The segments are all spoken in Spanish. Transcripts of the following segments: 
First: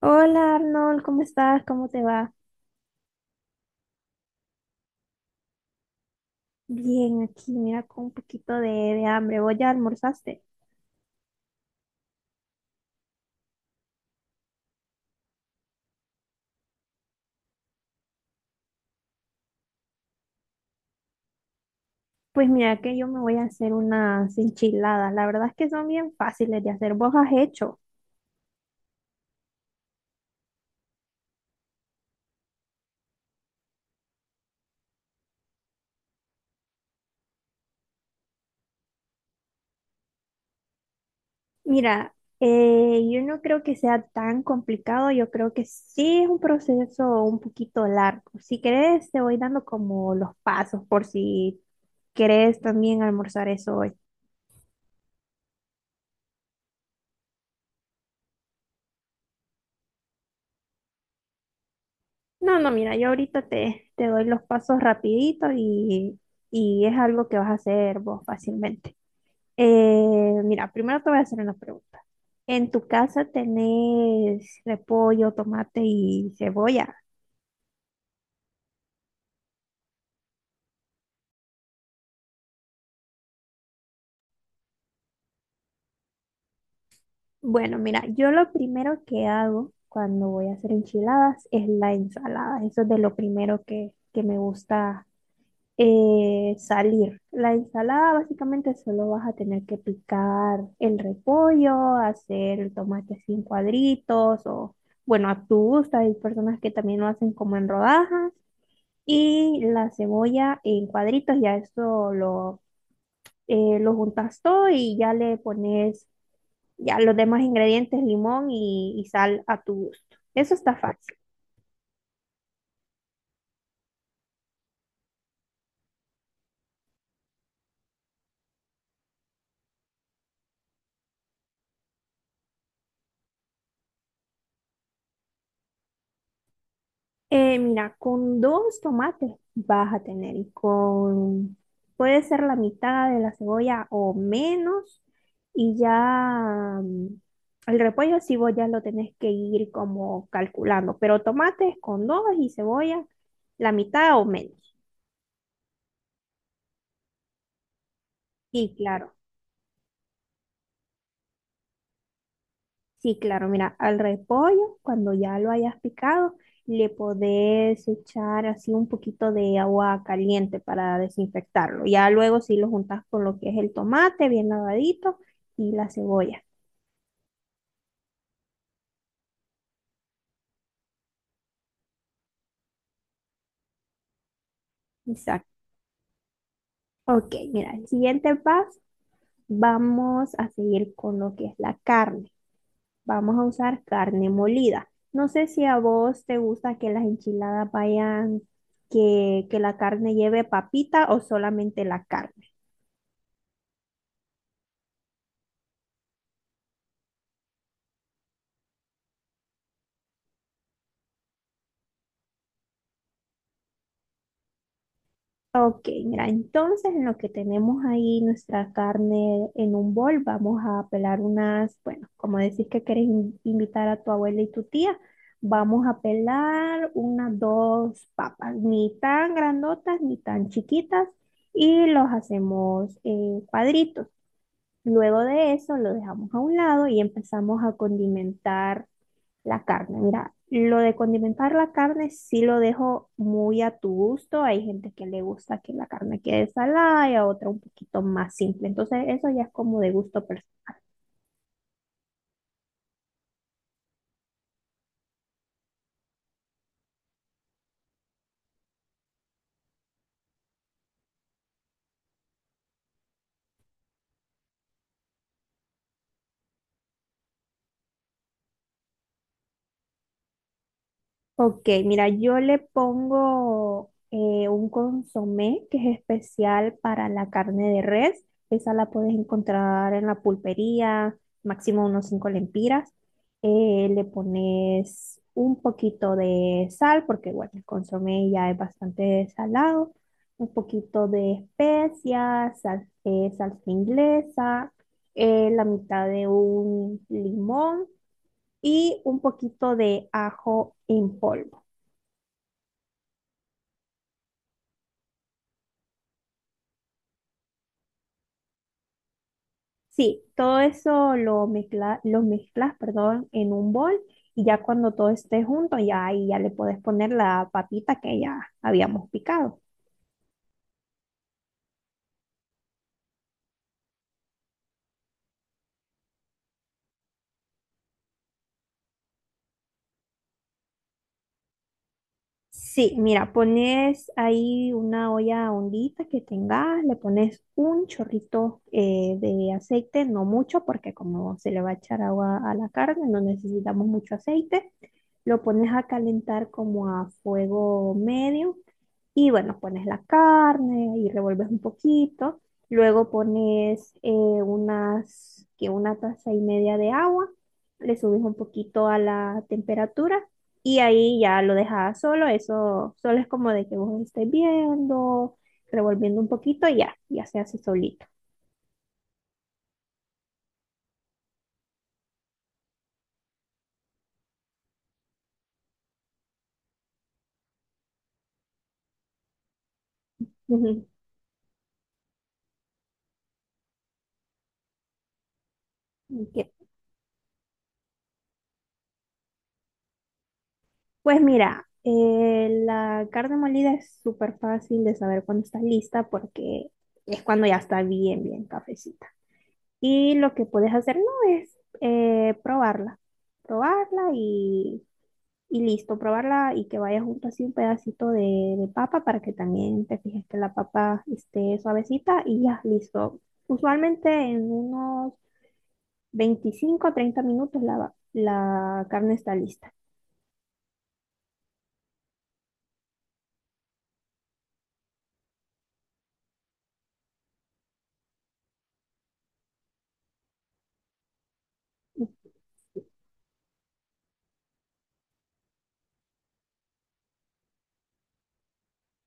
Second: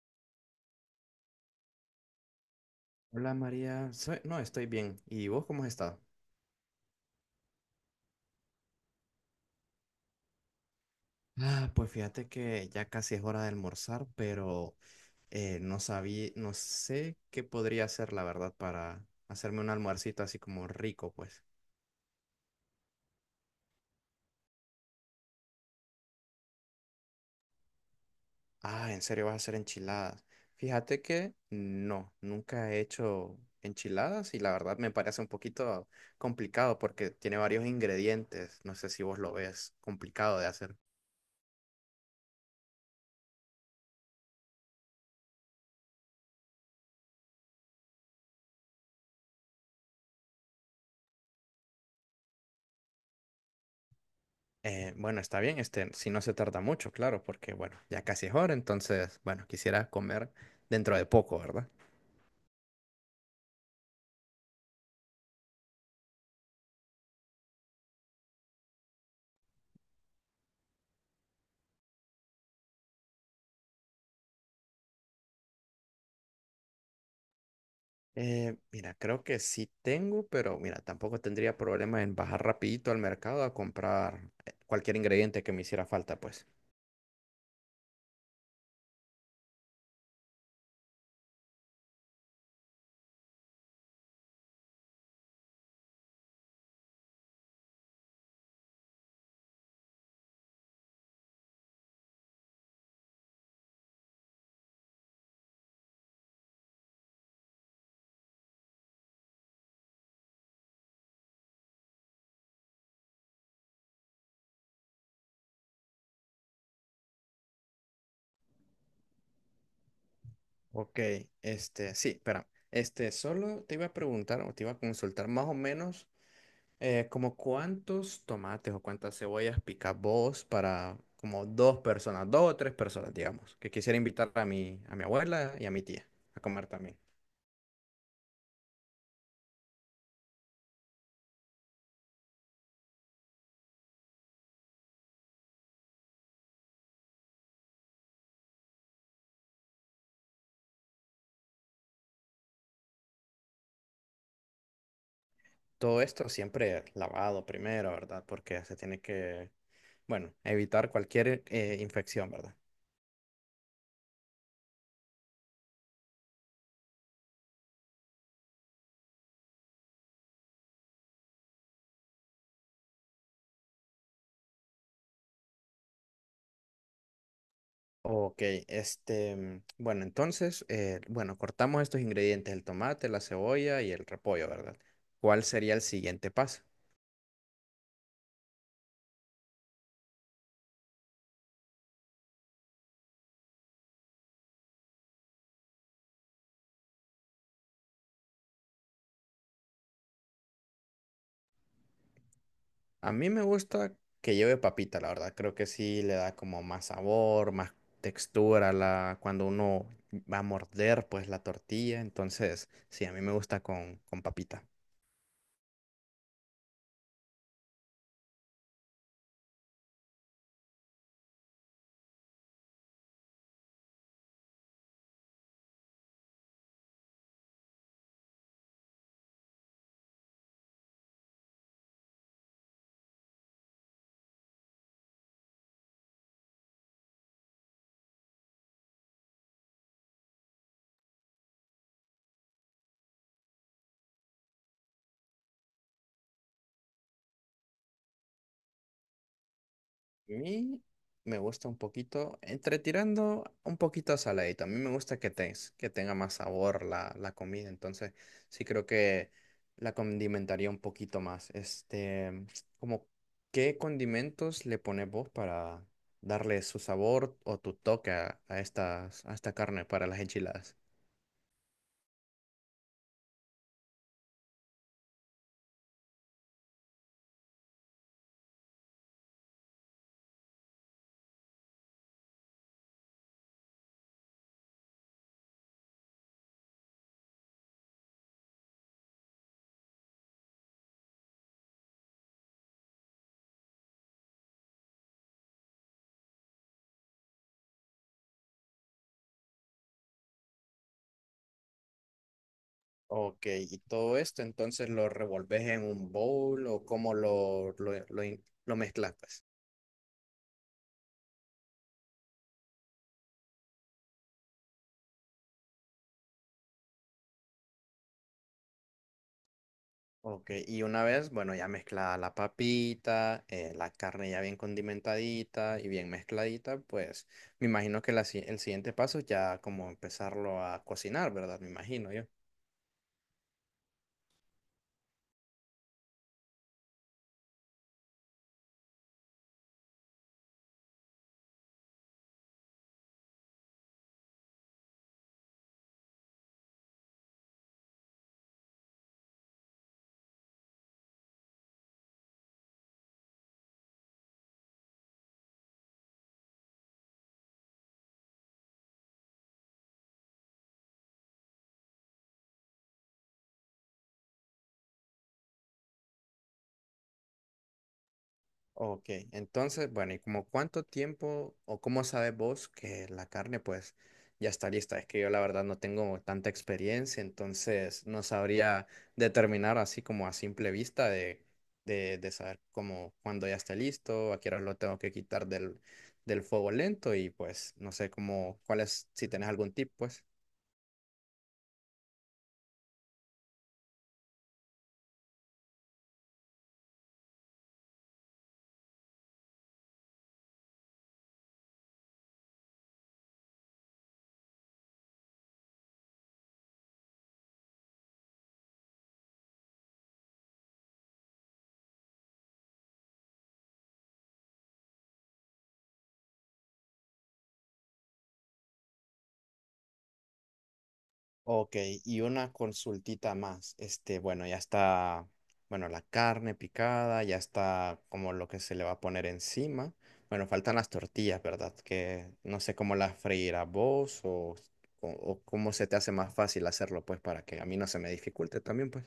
Hola Arnold, ¿cómo estás? ¿Cómo te va? Hola María, no estoy bien. ¿Y vos cómo has estado? Bien, aquí, mira, con un poquito de hambre. ¿Vos ya almorzaste? Ah, pues fíjate que ya casi es hora de almorzar, pero no sé qué podría hacer la verdad para hacerme un almuercito así como rico, pues. Pues mira que yo me voy a hacer unas enchiladas. La verdad es que son bien fáciles de hacer. ¿Vos has hecho? Ah, ¿en serio vas a hacer enchiladas? Fíjate que no, nunca he hecho enchiladas y la verdad me parece un poquito complicado porque tiene varios ingredientes. No sé si vos lo ves complicado de hacer. Mira, yo no creo que sea tan complicado. Yo creo que sí es un proceso un poquito largo. Si querés, te voy dando como los pasos por si querés también almorzar eso hoy. Bueno, está bien, este, si no se tarda mucho, claro, porque bueno, ya casi es hora, entonces, bueno, quisiera comer dentro de poco, ¿verdad? No, no, mira, yo ahorita te doy los pasos rapidito y es algo que vas a hacer vos fácilmente. Mira, primero te voy a hacer una pregunta. ¿En tu casa tenés repollo, tomate y cebolla? Mira, creo que sí tengo, pero mira, tampoco tendría problema en bajar rapidito al mercado a comprar cualquier ingrediente que me hiciera falta, pues. Bueno, mira, yo lo primero que hago cuando voy a hacer enchiladas es la ensalada. Eso es de lo primero que me gusta salir. La ensalada básicamente solo vas a tener que picar el repollo, hacer el tomate así en cuadritos o, bueno, a tu gusto. Hay personas que también lo hacen como en rodajas y la cebolla en cuadritos. Ya eso lo juntas todo y ya le pones ya los demás ingredientes, limón y sal a tu gusto. Eso está Ok, fácil. este, sí, espera. Este, solo te iba a preguntar o te iba a consultar más o menos. ¿Como cuántos tomates o cuántas cebollas picas vos para como dos personas, dos o tres personas, digamos, que quisiera invitar a a mi abuela y a mi tía a comer también? Mira, con dos tomates vas a tener y con, puede ser la mitad de la cebolla o menos y ya el repollo sí vos ya lo tenés que ir como calculando, pero tomates con dos y cebolla la mitad o menos. Todo esto siempre lavado primero, ¿verdad? Porque Y se tiene claro. que, bueno, evitar cualquier infección, ¿verdad? Sí, claro, mira, al repollo, cuando ya lo hayas picado, le podés echar así un poquito de agua caliente para desinfectarlo. Ya luego sí lo juntas con lo que es el tomate bien lavadito y la cebolla. Ok, este, bueno, entonces, bueno, cortamos estos ingredientes, el tomate, la cebolla y el repollo, ¿verdad? ¿Cuál Exacto. sería el siguiente paso? Ok, mira, el siguiente paso, vamos a seguir con lo que es la carne. Vamos a usar carne molida. No sé si a vos te gusta que las enchiladas vayan, que la carne lleve papita o solamente la carne. A mí me gusta que lleve papita, la verdad. Creo que sí le da como más sabor, más textura a la, cuando uno va a morder pues la tortilla. Entonces, sí, a mí me gusta con papita. Ok, mira, entonces en lo que tenemos ahí nuestra carne en un bol, vamos a pelar unas, bueno, como decís que querés invitar a tu abuela y tu tía, vamos a pelar unas dos papas, ni tan grandotas ni tan chiquitas, y los hacemos cuadritos. Luego de eso lo dejamos a un lado y empezamos a condimentar la carne, mira, lo de condimentar la carne sí lo dejo muy a tu gusto. Hay gente que le gusta que la carne quede salada y a otra un poquito más simple. Entonces, eso ya es como de gusto personal. Mí me gusta un poquito, entre tirando un poquito a saladito. A mí me gusta que, que tenga más sabor la, la comida, entonces sí creo que la condimentaría un poquito más. Este, como, ¿qué condimentos le pones vos para darle su sabor o tu toque a estas, a esta carne para las enchiladas? Ok, mira, yo le pongo un consomé que es especial para la carne de res. Esa la puedes encontrar en la pulpería, máximo unos 5 lempiras. Le pones un poquito de sal, porque bueno, el consomé ya es bastante salado. Un poquito de especias, salsa inglesa, la mitad de un limón y un poquito de ajo en polvo. Ok, y todo esto entonces lo revolves en un bowl o cómo lo mezclas, pues? Sí, todo eso lo mezcla, lo mezclas, perdón, en un bol y ya cuando todo esté junto, ya ahí ya le puedes poner la papita que ya habíamos picado. Ok, y una vez, bueno, ya mezclada la papita, la carne ya bien condimentadita y bien mezcladita, pues me imagino que la si- el siguiente paso ya como empezarlo a cocinar, ¿verdad? Me imagino yo. Sí, mira, pones ahí una olla hondita que tengas, le pones un chorrito de aceite, no mucho, porque como se le va a echar agua a la carne, no necesitamos mucho aceite. Lo pones a calentar como a fuego medio. Y bueno, pones la carne y revuelves un poquito. Luego pones unas, que una taza y media de agua. Le subes un poquito a la temperatura y ahí ya lo dejas solo. Eso solo es como de que vos estés viendo, revolviendo un poquito y ya, ya se hace solito. Ok, entonces, bueno, ¿y como cuánto tiempo o cómo sabes vos que la carne pues ya está lista? Es que yo la verdad no tengo tanta experiencia, entonces no sabría determinar así como a simple Ujú. vista de saber como cuándo ya está listo, a qué hora lo tengo que quitar del, del Ok. fuego lento y pues no sé cómo, cuál es, si tenés algún tip pues. Pues mira, la carne molida es súper fácil de saber cuando está lista porque es cuando ya está bien, bien cafecita. Y lo que puedes hacer no es probarla, probarla y listo, probarla y que vaya junto así un pedacito de papa para que también te fijes que la papa esté suavecita y ya, listo. Usualmente en unos 25 o 30 minutos la carne está lista. Ok, y una consultita más. Este, bueno, ya está, bueno, la carne picada, ya está como lo que se le va a poner encima. Bueno, faltan las tortillas, ¿verdad? Que no sé cómo las freirás vos o, cómo se te hace más fácil hacerlo, pues, para que a mí no se me dificulte también, pues.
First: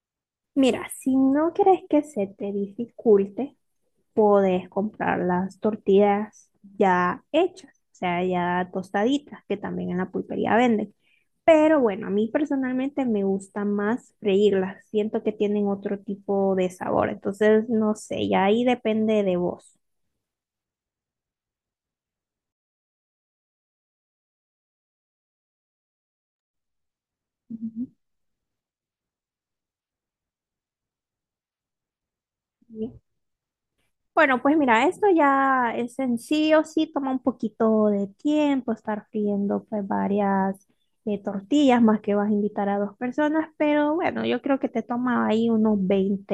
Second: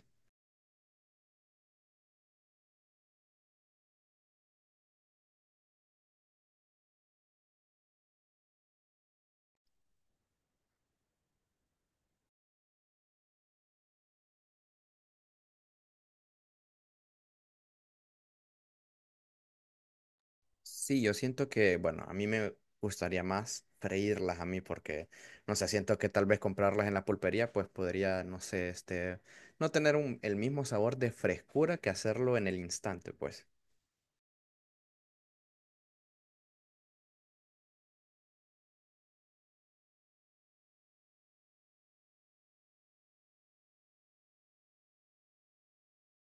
Mira, si no quieres que se te dificulte, podés comprar las tortillas ya hechas, o sea, ya tostaditas, que también en la pulpería venden. Pero bueno, a mí personalmente me gusta más freírlas. Siento que tienen otro tipo de sabor. Entonces, no sé, ya ahí depende de vos. Sí, yo siento que, bueno, a mí me gustaría más freírlas a mí porque, no sé, siento que tal vez comprarlas en la pulpería, pues Ujú. podría, no sé, este, no tener el mismo sabor de frescura que hacerlo en el ¿Sí? instante, pues. Bueno, pues mira, esto ya es en sí o sí toma un poquito de tiempo estar friendo pues varias tortillas, más que vas a invitar a dos personas, pero bueno, yo creo que te toma ahí unos veinte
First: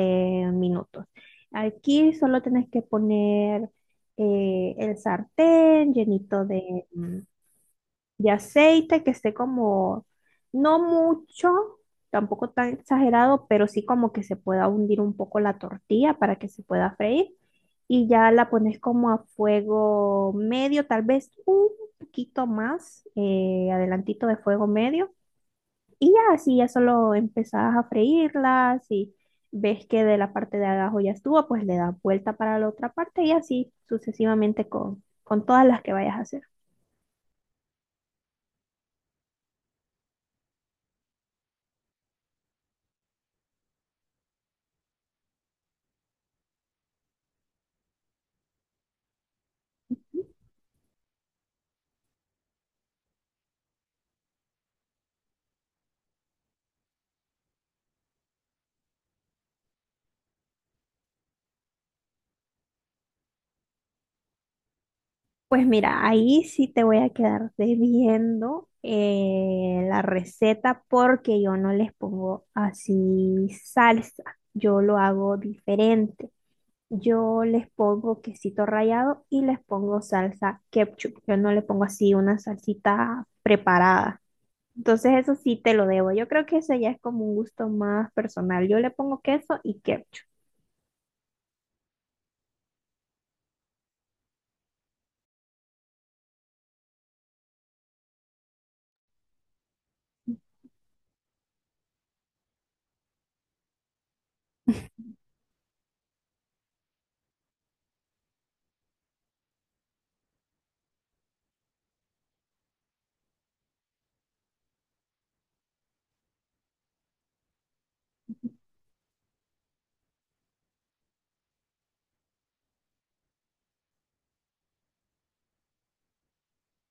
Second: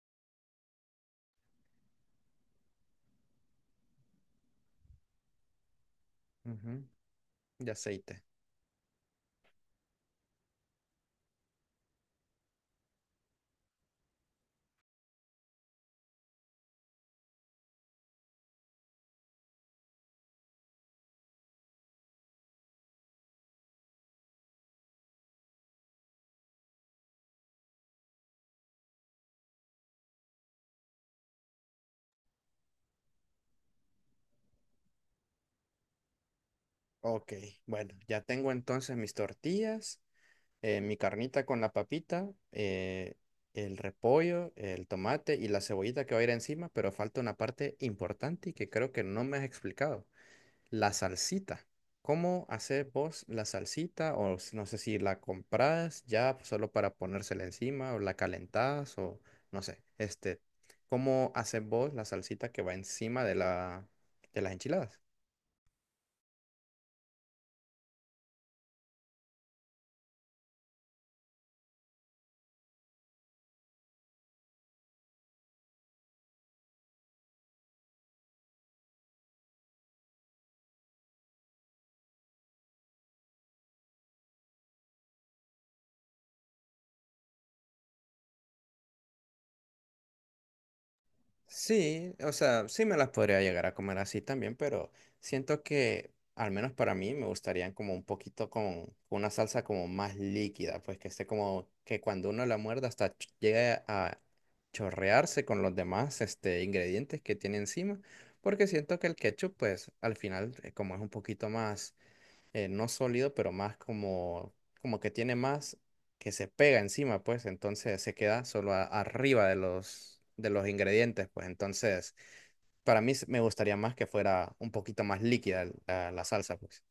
minutos. Aquí solo tienes que poner el sartén llenito de, Ujú. mm, De aceite. de aceite que esté como, no mucho, tampoco tan exagerado, pero sí como que se pueda hundir un poco la tortilla para que se pueda freír. Y ya la pones como a fuego medio, tal vez un poquito más, adelantito de fuego medio. Y ya así, ya solo empezás a freírlas y ves que de la parte de abajo ya estuvo, pues le das vuelta para la otra parte y así sucesivamente con todas las que vayas a hacer. Ok, bueno, ya tengo entonces mis tortillas, mi carnita con la papita, el repollo, el tomate y la cebollita que va a ir encima, pero falta una parte importante y que creo que no me has explicado. La salsita. ¿Cómo haces vos la salsita? No sé si la compras ya pues, solo para ponérsela encima o la calentás o no sé. Este, ¿cómo haces vos la salsita que va encima de la de las enchiladas? Pues mira, ahí sí te voy a quedar debiendo la receta porque yo no les pongo así salsa, yo lo hago diferente. Yo les pongo quesito rallado y les pongo salsa ketchup. Yo no le pongo así una salsita preparada. Entonces eso sí te lo debo. Yo creo que eso ya es como un gusto más personal. Yo le pongo queso y ketchup. Sí, o sea, sí me las podría llegar a comer así también, pero siento que al menos para mí me gustarían como un poquito con una salsa como más líquida, pues que esté como que cuando uno la muerda hasta llegue a chorrearse con los demás este, ingredientes que tiene encima, porque siento que el ketchup pues al final como es un poquito más no sólido, pero más como, como que tiene más que se pega encima, pues entonces se queda solo arriba de los ingredientes, pues entonces para mí me gustaría más que fuera un poquito más líquida la, la salsa, pues.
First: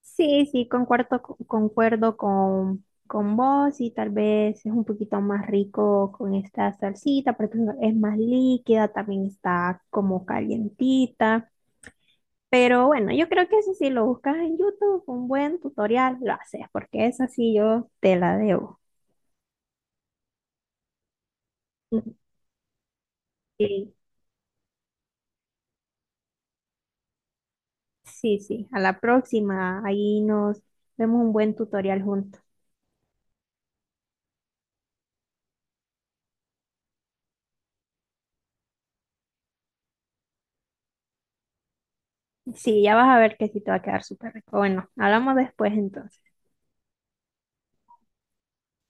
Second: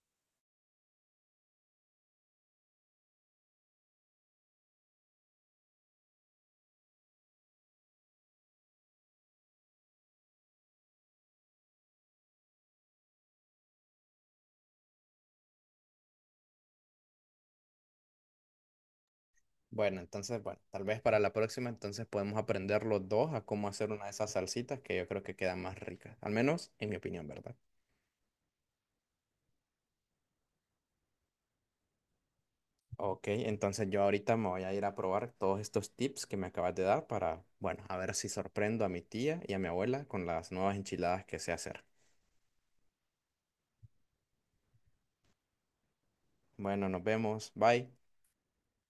Sí, sí, concuerdo, concuerdo con vos y tal vez es un poquito más rico con esta salsita porque es más líquida, también está como calientita. Pero bueno, yo creo que eso sí lo buscas en YouTube, un buen tutorial lo haces porque esa sí yo te la debo. Bueno, entonces, bueno, tal vez para la próxima entonces Ujú. podemos aprender los dos a cómo hacer Sí, una de esas salsitas que yo creo que quedan más ricas, al menos en mi opinión, ¿verdad? sí, sí, a la próxima, ahí nos vemos un buen tutorial juntos. Ok, entonces yo ahorita me voy a ir a probar todos estos tips que me acabas de dar para, bueno, a ver si sorprendo a mi tía y a mi abuela con las nuevas enchiladas que sé hacer. Sí, ya vas a ver que sí te va a quedar súper rico. Bueno, hablamos después entonces. Bueno, nos vemos. Bye.